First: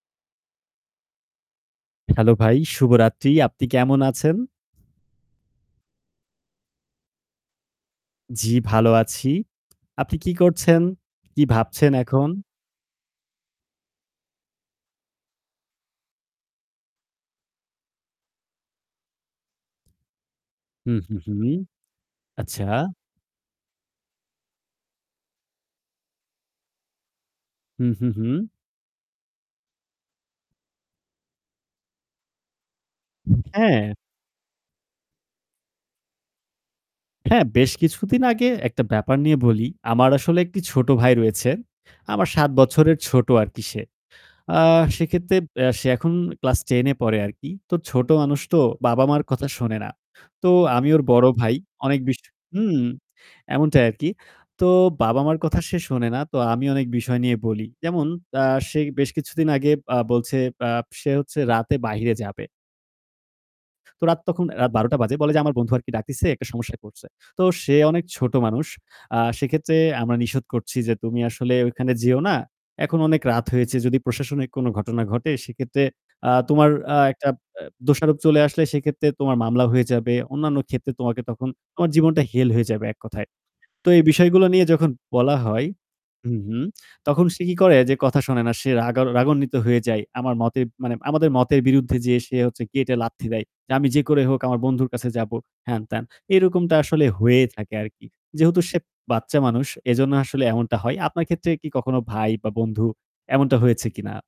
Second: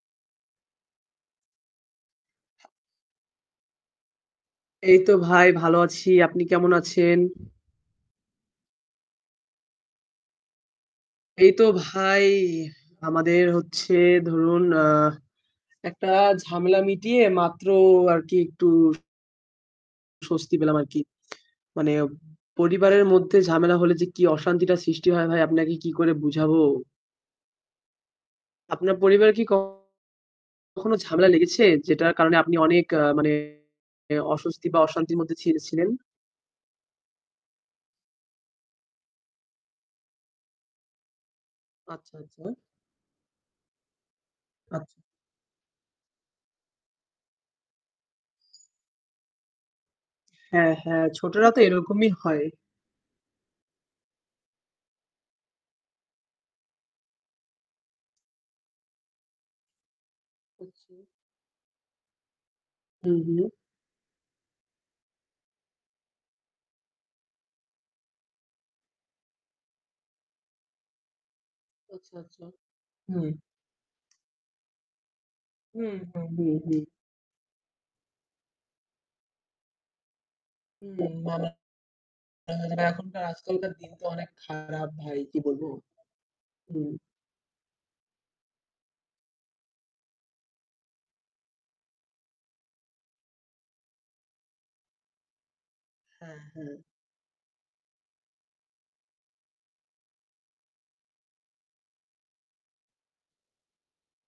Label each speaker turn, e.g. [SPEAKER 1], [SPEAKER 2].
[SPEAKER 1] Hello! ভাই শুভরাত্রি। আপনি কেমন আছেন?
[SPEAKER 2] এই তো ভাই, ভালো আছি। আপনি কেমন আছেন?
[SPEAKER 1] জি ভালো আছি। আপনি কি করছেন? কি
[SPEAKER 2] এই তো
[SPEAKER 1] ভাবছেন
[SPEAKER 2] ভাই,
[SPEAKER 1] এখন?
[SPEAKER 2] আমাদের হচ্ছে ধরুন, আ একটা ঝামেলা মিটিয়ে মাত্র আরকি একটু স্বস্তি পেলাম
[SPEAKER 1] হুম,
[SPEAKER 2] আরকি।
[SPEAKER 1] হুম, হুম।
[SPEAKER 2] মানে
[SPEAKER 1] আচ্ছা।
[SPEAKER 2] পরিবারের মধ্যে ঝামেলা হলে যে কি অশান্তিটা সৃষ্টি হয় ভাই আপনাকে কি করে বুঝাবো?
[SPEAKER 1] হুম, হুম, হুম।
[SPEAKER 2] আপনার পরিবারে কি কখনো ঝামেলা লেগেছে যেটার কারণে আপনি অনেক মানে
[SPEAKER 1] হ্যাঁ।
[SPEAKER 2] অস্বস্তি বা অশান্তির মধ্যে ছি ছিলেন?
[SPEAKER 1] হ্যাঁ, বেশ কিছুদিন আগে একটা ব্যাপার নিয়ে বলি, আমার আসলে একটি ছোট ভাই রয়েছে।
[SPEAKER 2] আচ্ছা,
[SPEAKER 1] আমার ৭
[SPEAKER 2] আচ্ছা।
[SPEAKER 1] বছরের ছোট আরকি সে। আ
[SPEAKER 2] আচ
[SPEAKER 1] সেক্ষেত্রে বে সে এখন ক্লাস 10 এ পড়ে আরকি। তো ছোট মানুষ তো বাবা-মার কথা শোনে না। তো
[SPEAKER 2] হ্যাঁ,
[SPEAKER 1] আমি ওর
[SPEAKER 2] হ্যাঁ,
[SPEAKER 1] বড়
[SPEAKER 2] ছোটরা
[SPEAKER 1] ভাই।
[SPEAKER 2] তো
[SPEAKER 1] অনেক
[SPEAKER 2] এরকমই
[SPEAKER 1] বিষ
[SPEAKER 2] হয়।
[SPEAKER 1] হুম, এমনটাই আরকি। তো বাবা-মার কথা সে শোনে না। তো আমি অনেক বিষয় নিয়ে বলি। যেমন আ সে বেশ কিছুদিন আগে আ বলছে, বা
[SPEAKER 2] আচ্ছা।
[SPEAKER 1] সে হচ্ছে রাতে বাইরে যাবে
[SPEAKER 2] হুম, হুম।
[SPEAKER 1] তো রাত তখন রাত ১২ঃ০০ বাজে। বলে যে আমার বন্ধু আরকি ডাকতেছে, একটা সমস্যায় পড়ছে। তো সে অনেক ছোট মানুষ। আ সেক্ষেত্রে আমরা নিষেধ করছি যে, "তুমি আসলে ওখানে
[SPEAKER 2] আচ্ছা,
[SPEAKER 1] যেও না।
[SPEAKER 2] আচ্ছা।
[SPEAKER 1] এখন অনেক
[SPEAKER 2] হুম।
[SPEAKER 1] রাত হয়েছে। যদি প্রশাসনিক কোনো ঘটনা ঘটে সেক্ষেত্রে
[SPEAKER 2] হুম, হুম,
[SPEAKER 1] আ
[SPEAKER 2] হুম,
[SPEAKER 1] তোমার
[SPEAKER 2] হুম।
[SPEAKER 1] আ একটা আ দোষারোপ চলে আসলে সেক্ষেত্রে তোমার মামলা হয়ে যাবে। অন্যান্য ক্ষেত্রে
[SPEAKER 2] হুম।
[SPEAKER 1] তোমাকে
[SPEAKER 2] না,
[SPEAKER 1] তখন, তোমার জীবনটা হেল হয়ে
[SPEAKER 2] না
[SPEAKER 1] যাবে
[SPEAKER 2] এখনকার
[SPEAKER 1] এককথায়।"
[SPEAKER 2] আজকালকার
[SPEAKER 1] তো
[SPEAKER 2] দিন
[SPEAKER 1] এই
[SPEAKER 2] তো অনেক
[SPEAKER 1] বিষয়গুলা নিয়ে
[SPEAKER 2] খারাপ
[SPEAKER 1] যখন
[SPEAKER 2] ভাই কি
[SPEAKER 1] বলা হয়
[SPEAKER 2] বলবো?
[SPEAKER 1] হুম, হুম।
[SPEAKER 2] হুম।
[SPEAKER 1] তখন সে কি করে, যে কথা শোনে না। সে রাগা রাগান্বিত হয়ে যায়। আমার মতের মানে আমাদের মতের বিরুদ্ধে যেয়ে সে হচ্ছে গেটে লাথি দেয় যে "আমি যে করে হোক আমার বন্ধুর কাছে যাব," হ্যাঁন-ত্যান।
[SPEAKER 2] হ্যাঁ,
[SPEAKER 1] এরকমটা
[SPEAKER 2] হ্যাঁ।
[SPEAKER 1] আসলে হয়েই থাকে আরকি। যেহেতু সে বাচ্চা মানুষ এজন্য আসলে এমনটা হয়। আপনার ক্ষেত্রে কি কখনো ভাই বা বন্ধু এমনটা হয়েছে কিনা?